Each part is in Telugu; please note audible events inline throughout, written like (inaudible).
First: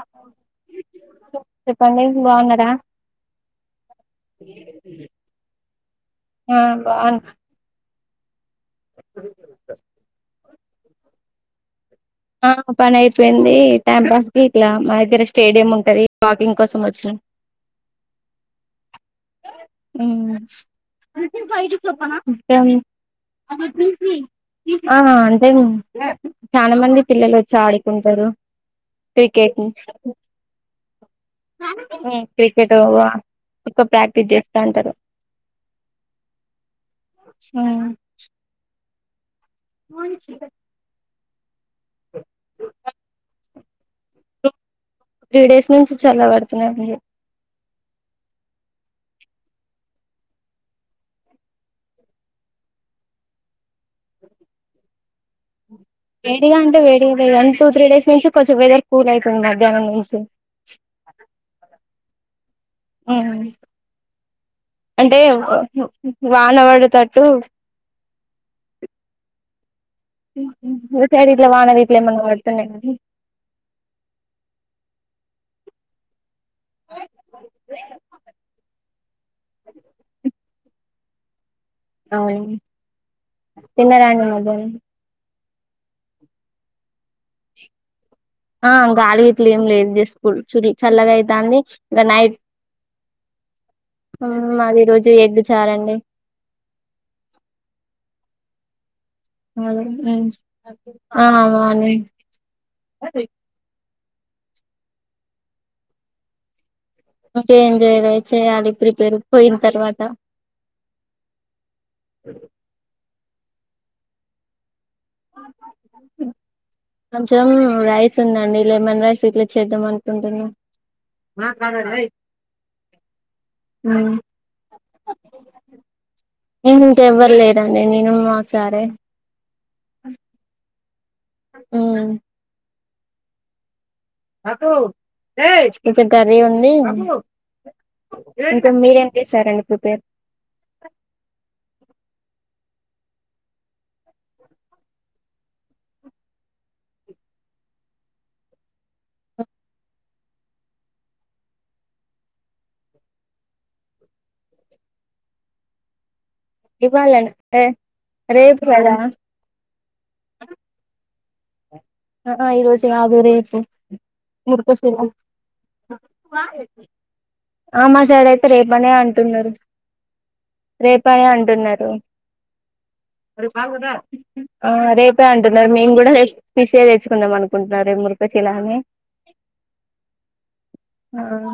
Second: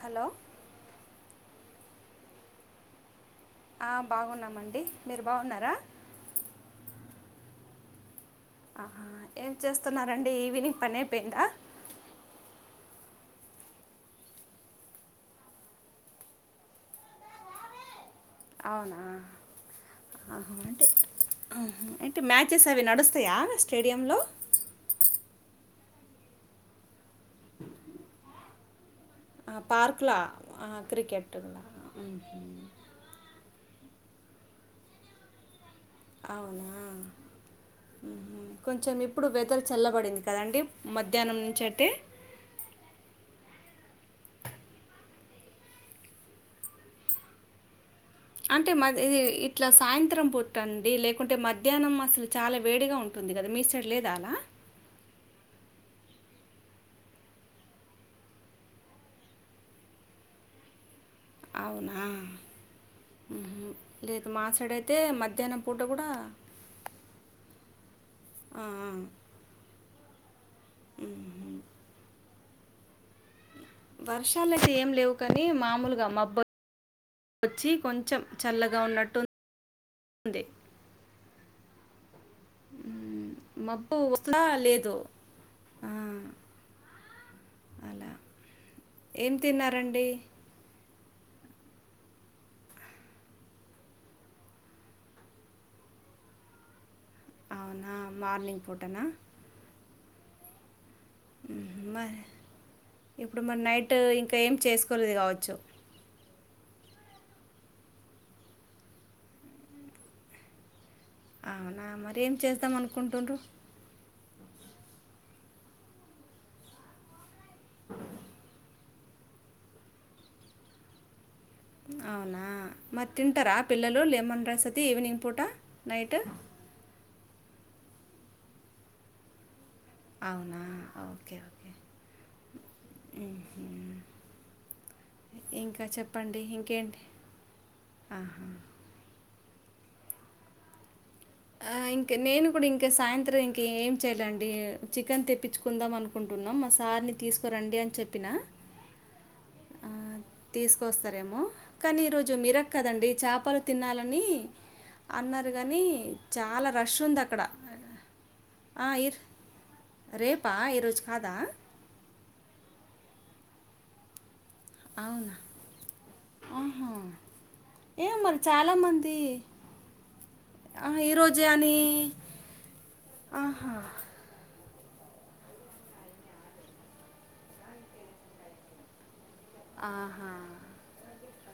హలో పంనిస్ బాగున్నడా ఆ బాగున్నామండి మీరు బాగున్నారా ఆ బాగు ఆ ఏం చేస్తున్నారండి ఈవినింగ్ పని అయిపోయిందా ఆ పని అయిపోయింది టైం పాస్కి ఇట్లా మా దగ్గర స్టేడియం ఉంటది వాకింగ్ కోసం వచ్చినం అవునా ఉమ్ అంటే ఇంకా మ్యాచెస్ అవి నడుస్తాయా స్టేడియంలో ఆ అంతే చాలా మంది పిల్లలు వచ్చి ఆడుకుంటారు ఆ క్రికెట్ ఉమ్ పార్క్లా ఆ క్రికెట్ ఇక ప్రాక్టీస్ చేస్తా ఉంటారు కొంచెం ఇప్పు ఇప్పుడు వెదర్ చల్లబడింది కదండి మధ్యానం నుంచి అయితే త్రీ డేస్ నుంచి చల్ల పడుతునే ఉంది అంటే మది ఇట్లా సాయంత్రం పూట్టండి లేకుంటే మధ్యాహ్నం అసలు చాలా వేడిగా ఉంటుం ఉంది కదా మీ సైడ్ లేదా అలా వేడిగా అంటే వేడిగానీ టూ త్రీ డేస్ నుంచి కొంచెం వెదర్ కూల్ అయితుంది మధ్యనం నుంచి అవునా మ్మ్హ్మ్. లేదు మా సైడ్ అయితే అంటే మధ్యాహ్నం పూట కూడా వానవడుతట్టు ఆ ఆ మీ సైడ్ ఇట్ల మ్మ్హ్మ్. వాన గిట్ల ఏమన్నా వాడుతున్నాయండి వర్షాలు అయితే ఏం లేవు కాని మామూలుగా మబ్బ వచ్చి కొంచెం చల్లగా ఉన్నట్టు అంతె అవును మబ్బు తిన్నరండి వస్తుందా మధ్యానం లేదు ఆ అలా ఆ గాలి గిట్ల ఏం లేదు జస్ట్ పుడి చుడి చల్లగా అయితాంది ఇంగ నైట్ మాది రోజు ఎగ్ చారండి అవునా మార్నినింగ్ పుటన అవును మరి ఇప్పుడు మరి నైట్ ట్ ఇంకా ఏం చేసుకోలేది కావచ్చు ఇంకే ఎం జేయలే చేయాలి ప్రిపేర్ పోయిన తర్వాత అవునా మరి ఏం చేస్తాం అనుకుంటుండ్రు కొంచెం రైస్ ఉందండి లెమన్ రైస్ ఇట్లా చేద్దాం అంటుంటున్నా అవునా మరి తింటారా పిల్లలు మ్ లెమన్ రైస్ అతే ఈవినింగ్ పూట నైట్ ఇంకెవ్వరు లేరుండి నేను మా సారే అవునా ఓకే ఓకే మ్ హాలో ఇంకా కొంచం కర్రీ చెప్పండి ఉంది ఇంకేంటి ఆహా. ఇంక మీరేం చేస్తారండి రీపేర్ ఇంక నేను కూడా ఇంకా సాయంత్రం ఇంక ఏం చెయ్యాలండి చికెన్ తెప్పించుకుందాం అనుకుంటు ఇంగ మా సార్ని తీసుకోరండి అని చెప్పినా ఆహ్ తీసుకొస్తారేమో కానీ ఈరోజు మిరక్ కదండి చాపలు తినాలని అన్నారు గాని చాలా రష్ ఉంది అక్కడ ఇవ్వాలంటే రేపు కదా ఆహ్ ఇర్ రేపా ఈరోజు కాదా ఆహా ఈ రోజు కాదు రేపు ముర్కు అవునా (unintelligible) ఆహా ఆహ్ ఏ మాకడ మరి అయితే రేపనే చాలామంది అంటున్నారు ఆ, రేపాని ఈరోజే అని అంటున్నారు ఆహా ఆహ్ రేపే అంటున్నారు మేము కూడా ఫీషే తెచ్చుకుందాం అనుకుంటున్నారు రేప్ మురగ చీలాని ఆహా ఆహ్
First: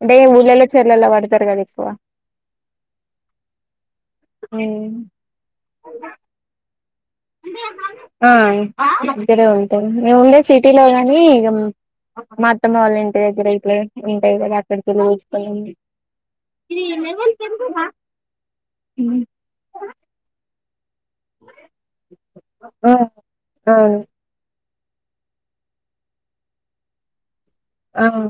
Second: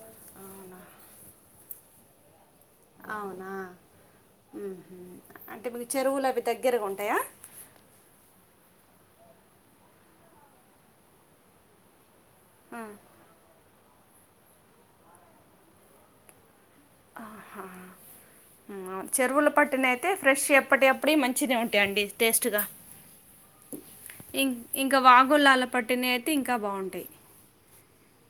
అంటే ఊళ్ళెలో చల్లల్లో పడతారు కదా ఎక్కువ అవునా ఉమ్ అంటే మీకు చెరువులు అవి దగ్గరగా ఉంట ఆహ్ దగ్గరే ఉంటా మేముండే సిటీలో గానీ ఇక మ అత్తమ వాళ్ళ ఇంటి దగ్గర ఇప్పుడ ఉంటాయి కదా అక్కడికి వెళ్ళి తెచ్చుకోవడం ఆహా ఉమ్ అవు చెరువుల పట్టిన అయితే ఫ్రెష్ ఎప్పటివీ అప్పుడు అప్పుడే మంచిద ఉంటాయిండి టేస్ట్గా ఆ అవును ఇం ఇంకా వాగుోళాల పట్టిన అయితే ఇంకా బాగుంటాయి ఆహ్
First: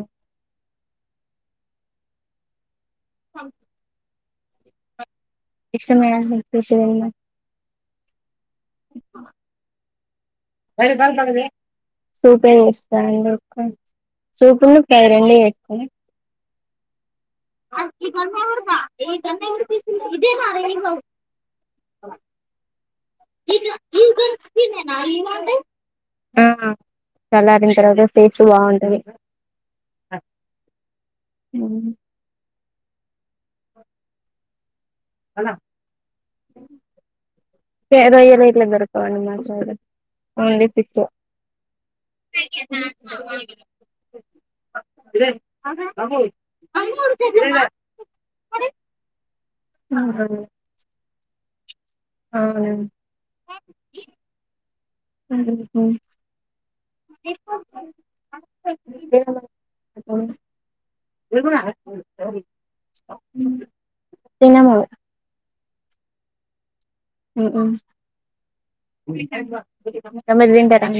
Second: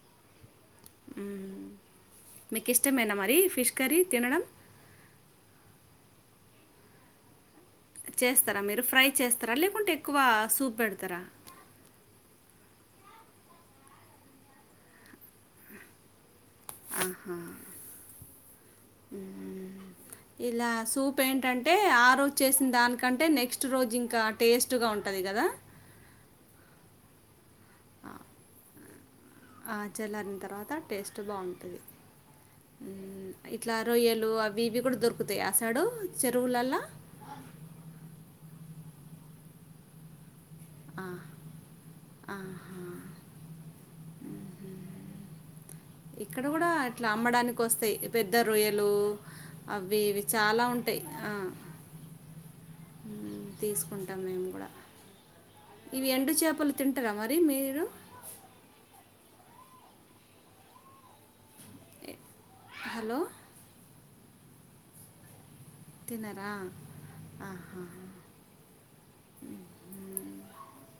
మీకు ఇష్టమే మీన మరి ఫిష్ కర్రీ తినడం ఇష్టమే అండి ఇంట్రెస్ట్ లేదండి చేస్తారా మీరు ఫ్రై చేస్తారా లేకుంటే ఎక్కువ సూప్ పెడతారా సూపే చేస్తా ఎందుకు సూపు ఉన్ను ఫ్రై రెండి చేస్తా అండి ఆహ్ ఇలా సూప్ ఏంటంటే ఆరుచ్చేసినదాని కంటే నెక్స్ట్ రోజు ఇంకా టేస్ట్గా ఉంటది కదా ఆ చలారిన తర్వాత టేస్ట్ బాగుంటది ఆ చెల్లరిన తర్వాత టేస్ట్ బాగుంటది ఇట్లా రొయ్యలు అవిఇవి ఇడు దొరుకుతాయి అసాడు చెరువులలా ఆహ్ రొయ్యలు ఎట్ల దొరకవ్ అండి మా సైడ్ ఓన్లీ పిక్చర్ ఆహా! ఇక్కడ గూడా ఇట్లా అమ్మడానికి వస్తాయి పెద్ద రొయ్యలు అవి ఇవి చాలా ఉంటాయి ఆ అవ్ హ్మ్. తీసుకుంటాం మేము కూడా మరి మీరు? అ ఏ హలో తిన్నము తిన్నార మ్ మ్ మీరు తింటారా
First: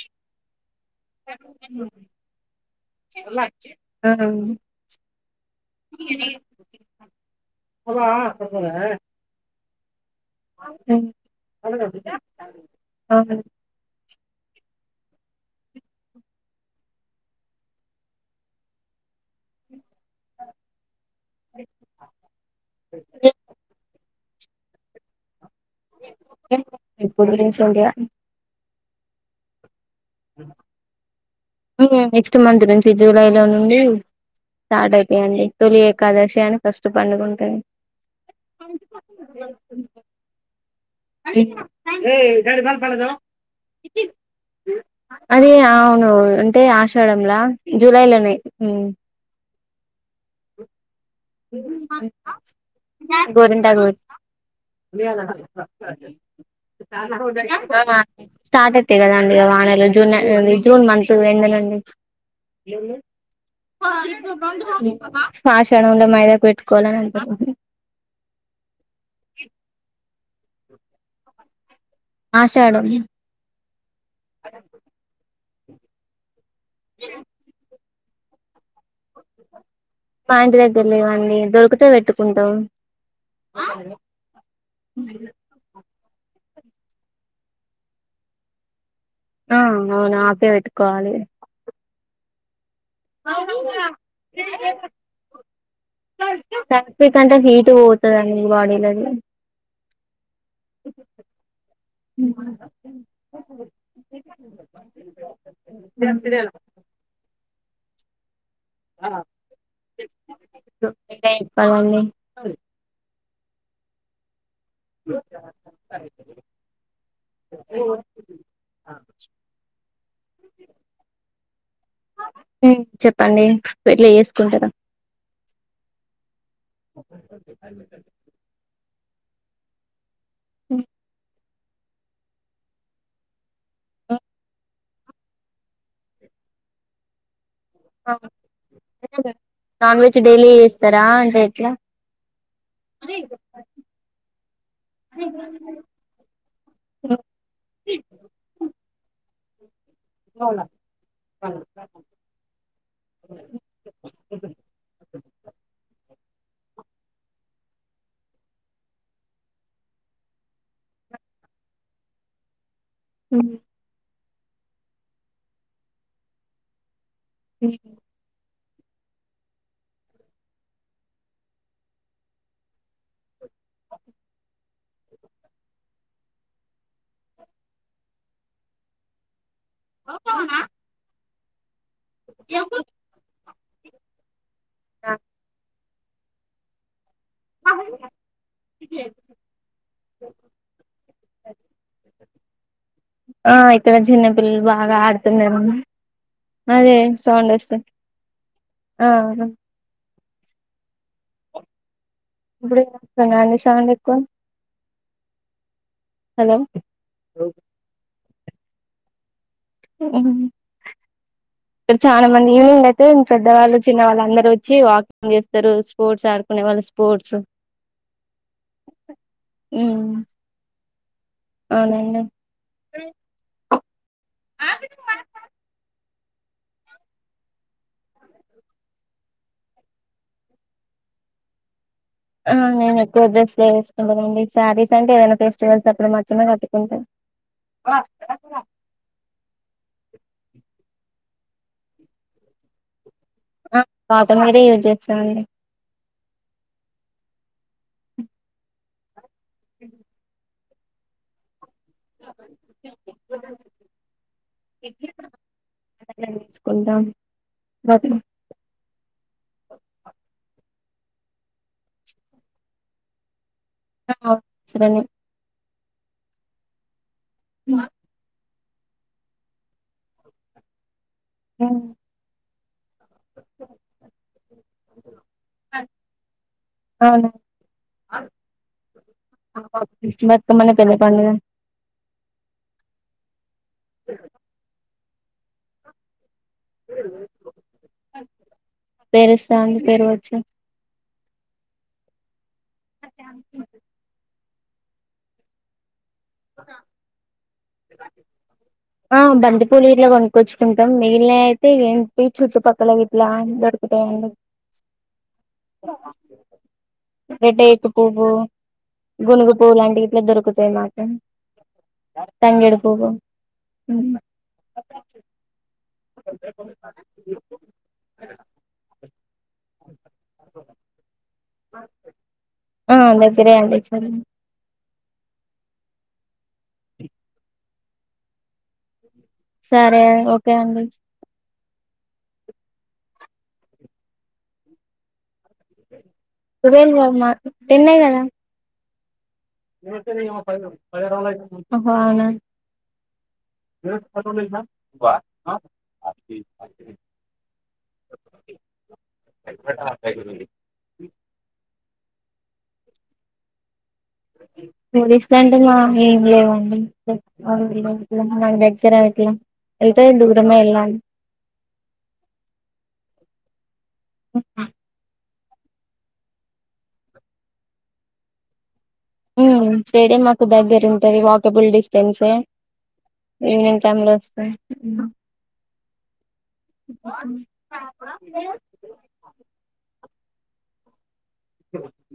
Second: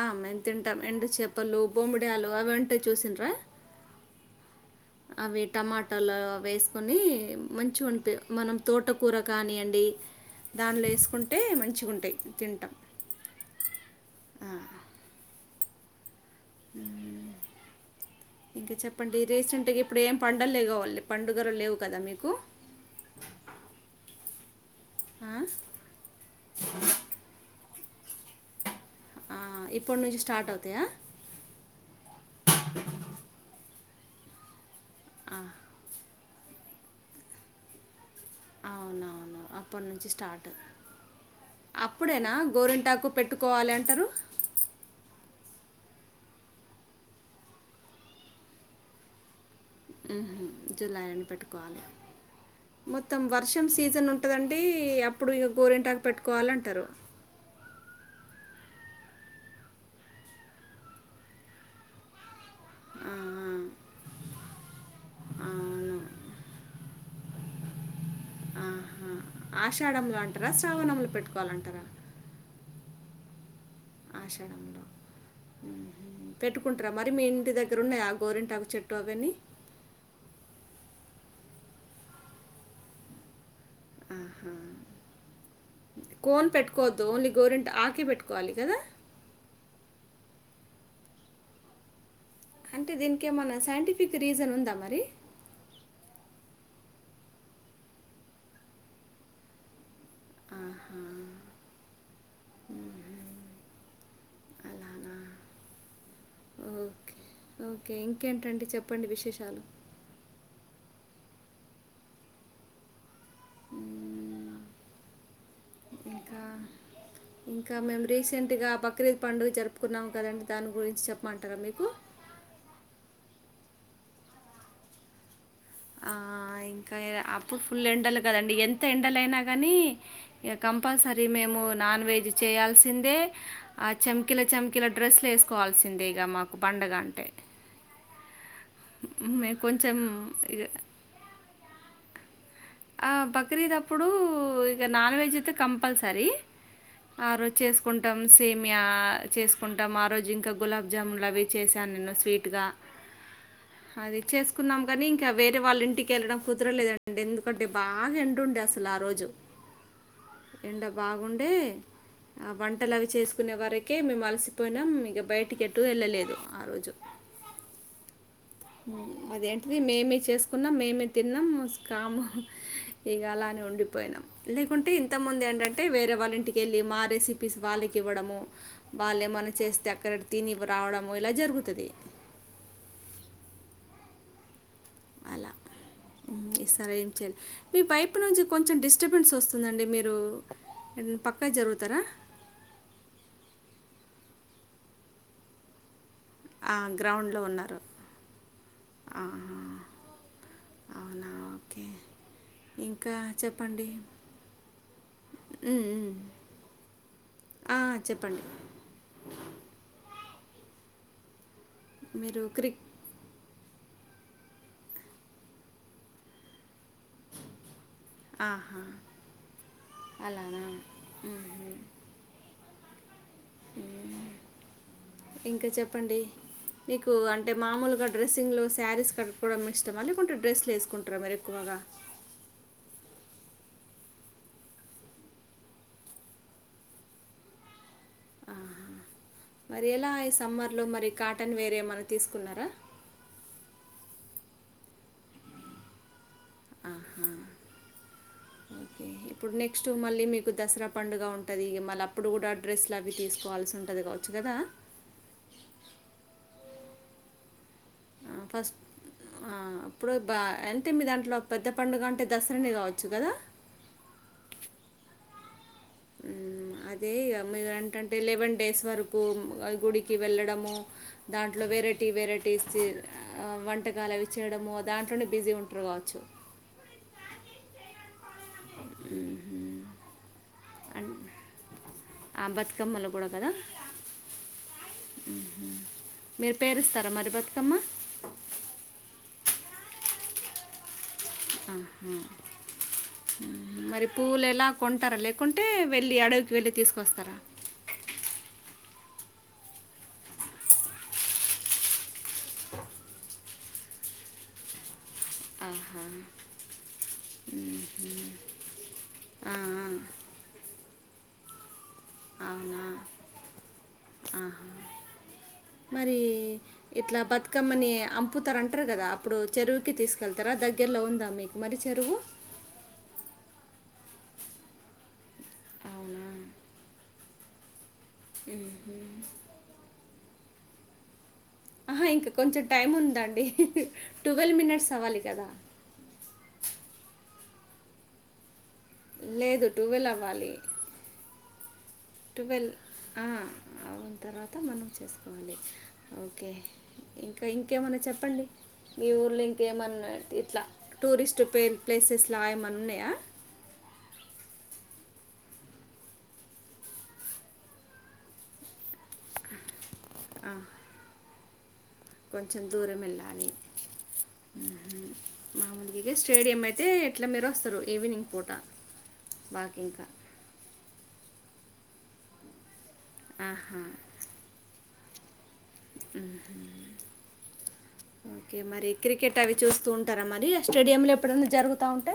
ఆ మేము తింటాం ఎండు చేపలు బొమ్మిడలు అవి ఉంటే చుసిండ్రా అవి టమాటాలు వేసుకొని మంచిగా వంపి మనం తోటకూర కానియండి దానిలో వేసుకుంటే మంచిగుంటాయి తింటా ఇంకా చెప్ ప్పండి రీసెంట్గా ఇప్పుడు ఏం పండలు లే పండుగలు లేవు కదా మీకు ఆ ఇప్పుడు రీసెంట్ గా ఆ, ఇప్పటి నుంచి స్టార్ట్ అయితాయా మ్ నెక్స్ట్ మంత్ నుంచి జూలై లో నుండి స్టార్ట్ అయితయండి తొలి ఏకాదశి అని ఫస్ట్ పండుగుంటది అవునవును అప్పటి నుంచి స్టార్ట్ అప్పుడేనా గోరింటాకు పెట్టుకోవాలి అంటారు అది అ అవును అంటే ఆషాడలా జూలై లనే మ్ మ్ హు జులై అని పెట్టుకోవాలి మొత్తం వర్షం గోరింటాకు సీజన్ ఉంటదండి అప్పుడు ఇగ గో (unintelligible) స్టార్ట్ అవుతాయి కదాండి ఇగ వానలు జూన జూన్ మంత్ ఎండ్ నుండి ఆ, ఆ, పాాషడం అవును ల మైదాక్ పెట్టుకోవాలని ఆ ఆహా ఆషాఢములో అంటారా శ్రావణములో పెట్టుకోవాలంటారా ఆశాడం ఆషాడం లో పెట్టుకుంటారా మరి మీ ఇంటి దగ్ ఇగ్రున్నాయ ఆ గోరింటాకు చెట్టు అవన్నీ మ ఇంటి దగ్గర లేవ్వండి దొరికితే పెట్టుకుంటాం ఆహా కోన్ పెట్టుకోవద్దు ఓన్లీ గోరిెంట్ ఆకే పెట్టుకోవాలి కదా ఆ అవును ఆకే పెట్టుకోవాలి అంటే దీనికి ఏమైనా సైంటిఫిక్ రీజన్ ఉందా మరి కంటే హీట్ పోతదండి బాడీలది ఆహా అలానా ఓకే ాల ఓకే ఇంకేంటండి చెప్పండి విశేషాలు ఇంకా చెప్పలండి మ్మ్, సరే ఇంకా ఇంకా మేము రీసెంట్గా బక్రీద్ పండుగ జరుపుకున్నాము కదండి దాని గురించి చెప్పమంటారా మీకు మ్ చెప్ప ఎట్లా వేసుకుంటారో ఆ! ఇంకా అప్పుడు ఫుల్ ఎండలు కదండి ఎంత ఎండలయినా కానీ కంపల్సరీ మేము కొన్ని నాన్ వెజ్ చేయాల్సిందే ఆ చెమకిల చెమకిల డ్రెస్లు వేసుకోవాల్సిందే ఇ మాకు బ పండగ అంటే మేము కొంచెం నాన్ వెజ్ డైలీ ఇగ చేస్తారా అంటే ఎట్లా బక్రీదప్పుడు ఇక నాన్ వెజ్ అయితే కంపల్సరీ ఆ రోజు చేసుకుంటాం సేమియా టం మా రోజు ఇంకా గులాబ్జామున్లు అవి చేశాను నేను స్వీట్గా అది చేసుకున్నాం కాని ఇంకా వేరే వాళ్ళ ఇంటికి వెళ్ళడం కుదరలేదండి ఎందుకు ఒకటి బాగా ఎండుండే అసలు ఆ రోజు ఎండ బాగుండే ఆ వంట వంటలు అవి చేసుకునే వరకే మేము అలసిపోయినాం మీక బయటికి అట్టు వెళ్ళలేదు ఆ రోజు హు అదేంటిది మేమే చేసుకున్నాం మేమే తిన్నాం కాము ఇక అలానే ఉండిపోయినాం లేకుంటే ఇంతముందు ఏంటంటే వేరే వాళ్ళ ఇంటికెళ్ళి మా రెసిపీస్ వాళ్ళకి కి ఇవ్వడము వాళ్ళ ఏమన్నా చేస్తే అక్కడ తిని రావడము ఇలా జరుగుతుంది ఎన్ అలా ఈ సర మీ వైపు నుంచి కొంచెం డిస్టర్బెన్స్ వస్తుందండి మీరు పక్కా జరుగుతారా ఆ ఇక్కడ చిన్నపిల్లలు బాగా ఆడుతున్నారుడి ఆ అదే గ్రౌండ్లో సౌండ్ ఉన్నారు వస్తుంది ఆ ఆహా! అవునా! ఓకే. ఇప్పుడు ఇంకా వినిపిస్తుందండి చెప్పండి. మీకు హ్మ్. హ్మ్. హలో ఆ! చెప్పండి ఇక్కడ చాలా మీరు మంది క్రిక్ ఈయవినింగ్ అయితే పెద్దవాళ్ళు చిన్న వాళ్ళు అందరు వచ్చి వాకింగ్ చేస్తారు స్పోర్ట్స్ ఆడుకునే వాళ్ళు స్పోర్ట్స్ ఆహా అలానా రూ ఇంకా చెప్పండి నీకు అంటే మామూలు ఇంకా డ్రెస్సింగ్లో శారీస్ కట్టుకోవడం ఇష్టం లేకుంటే డ్రెస్లు వేసుకుంటారా మీరు ఎక్కువగా ఆ నేను ఎక్కువ డ్రెస్లు వేసుకుంటానుండి శారీస్ అంటే ఏదైనా ఫెస్టివల్స్ అప్పుడు మాత్రమే కట్టుకుంటాను బ ఆహా! మరి ఎలా ఈ సమ్మర్లో మరి కాటన్ వేర్ ఏమైనా తీసుకున్నారా కాటన్ వీరే యూజ్ చేస్తామండి ఆహా ఓకే ఇప్పుడు నెక్స్ట్ మళ్ళీ మీకు దసరా పండుగ ఉంటుంది మళ్ అప్పుడు కూడా డ్రెస్సులు అ తీకోల్సి ఉంటుంది కావచ్చు కదా అట్లనే తీసుకుంటాం బతుకమ్మ ఆ ఫస్ట్ ఆ ఇప్పుడు బా ఎ అంటే మీదాన్నిట్లో పెద్ద పండుగ అంటే దసరాని కావచ్చు కదా సరేని అదే ఇక మీరుంటంటే లేవెన్ సెవెన్ డేస్ వరకు గుడికి వెళ్ళడము దాంట్లో వెరైటీ వెరైటీస్ వంటకాలు అవి చేయడము దాంట్లోనే బిజీ ఉంటారు కావచ్చు మ్మ్. బస్త మన పెద్ద పండుగ కమ్మల కూడా కదా మీరు పేరుస్తారా మరి బతుకమ్మ చాంది పేరు వచ్చు ఆ మరి పూలు ఎలా కొంటారా లేకుంటే వెళ్ళి అడవికి వెళ్ళి తీసుకొస్తారా ఆ బంతిపూలి ఇట్లా కొనుక్కొచ్చుకుంటాం మిగిలిన అయితే ఏంటి చుట్టుపక్కల ఇట్లా దొరుకుతా అ ఆహా రేట్టే ఎకు మ్మ్హ. పువ్వు గునుగు ఆ, పువ్వు ఆ. లాంటివి ఇట్లా దొరుకుతాయి మాట తంగెడు అవునా పువ్వు ఆ. మరి ఇట్లా బతుకమ్మని అంపుతార అంటరు కదా అప్పుడు చెరువుకి తీసుకెళ్తారా దగ్గర్లో ఉందా మీకు మ చెరువు ఆ దగ్గరే అండి చెరువు అవునా ఉ సరే ఓకే అండి ఆహా ఇంకా కొంచెం టైం ఉందండి టువల్వ్ మినిట్స్ అవ్వాలి కదా ట్వెల్వ్ మా టెన్నే కదా లేదు టువల్వ్ అవ్వాలి ఓహో అవునా టువల్వ్ ఆ అవున తర్వాత మనం చేసుకోవాలి ఓకే ఇంకా ఇంకేమన్నా చెప్పండి మీ ఊర్లో ఇంకేమన్నా ఇట్లా టూరిస్ట్ పేర్లు ప్లేసెస్ లా ఏమన్న ఉన్నాయా పోలీస్ట్ అంటే మా ఏం లేవండి నా దగ్ర అ లా వెళ్తే దూరమే వెళ్లాను కొంచెం దూరం వెళ్ళాలి మామూలుగా స్టేడియం అయితే ఎట్లా మీరు వస్తరు ఈవినింగ్ పూట వాకింగ్గా స్టేడియం మాకు దగ్గర ఉంటుది వాకబుల్ డిస్టెన్సే ఆహా ఈవినింగ్ టైమ్ లో వస్తా ఓకే మరి క్రికెట్ అవి చూస్తూ ఉం ఉంటారా మరి ఆ స్టేడియంలో ఎప్పుడైనా జరుగుతా ఉంటే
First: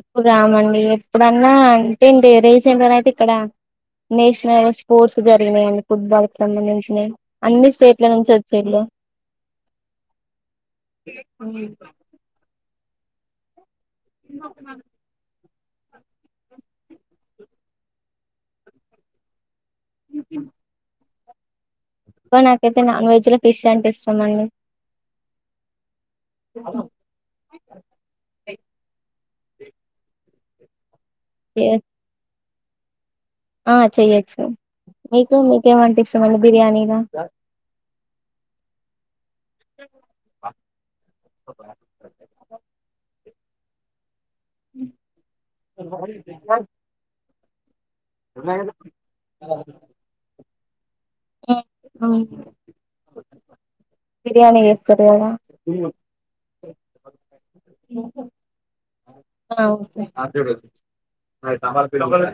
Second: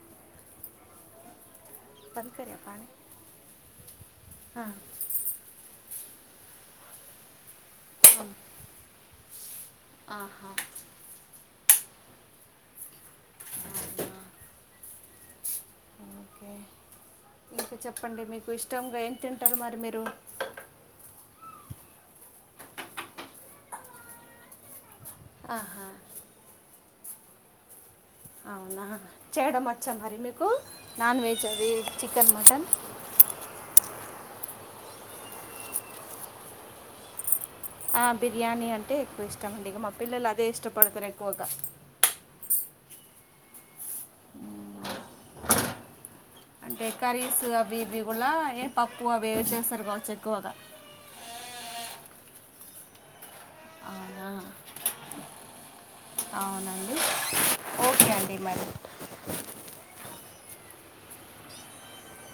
ఎప్పుడు రామండి ఎప్పుడన్నా అంతే బంద్ అండి కరియా పాణి రీసెంట్గా అయితే ఇక్కడ నేషనల్ స్పోర్ట్స్ జరిగినాయం ఫుట్బాల్ కి సంబంధించినవి అన్ని స్టేట్ల నుంచి వచ్చిరు ఆహా అ ఇంగా ఉన్నారు ఓకే ఇంకా చెప్పండి మీకు ఇష్టంగా ఏంటి ట్టారు మరి మీరు బ్బా నాకైతే నాన్ వెజ్ లో ఫిష్ అంటే ఇష్టం అండి ఆహా అ అవునా చేయడం వచ్చా మరి మీకు నాన్ వెజ్ అది చికెన్ మటన్ ఆ చెయ్యొచ్చు మీకు మీకేమంటే ఇష్టండి బిర్యానీనా ఆహ్ బిర్యానీ అంటే ఎక్కువ ఇష్టం అండి ఇక మా పిల్లలు అదే ఇష్టపడతారు ఎక్కువగా. (inaudible) ఉమ్ (inaudible) అంటే కర్రీస్ అవి ఇవి కూడా ఏ పప్పు అవి ఇవి చేస్తారు కావచ్చు ఎక్కువగా. ఆహ్ అవును. అవునా బిర్యాని చేస్తారు కదా. అవునండి ఓకే అండి మరి. ఆహ్ ఓకే. ఆహ్ తమర్ఫిదా ఒక్కరే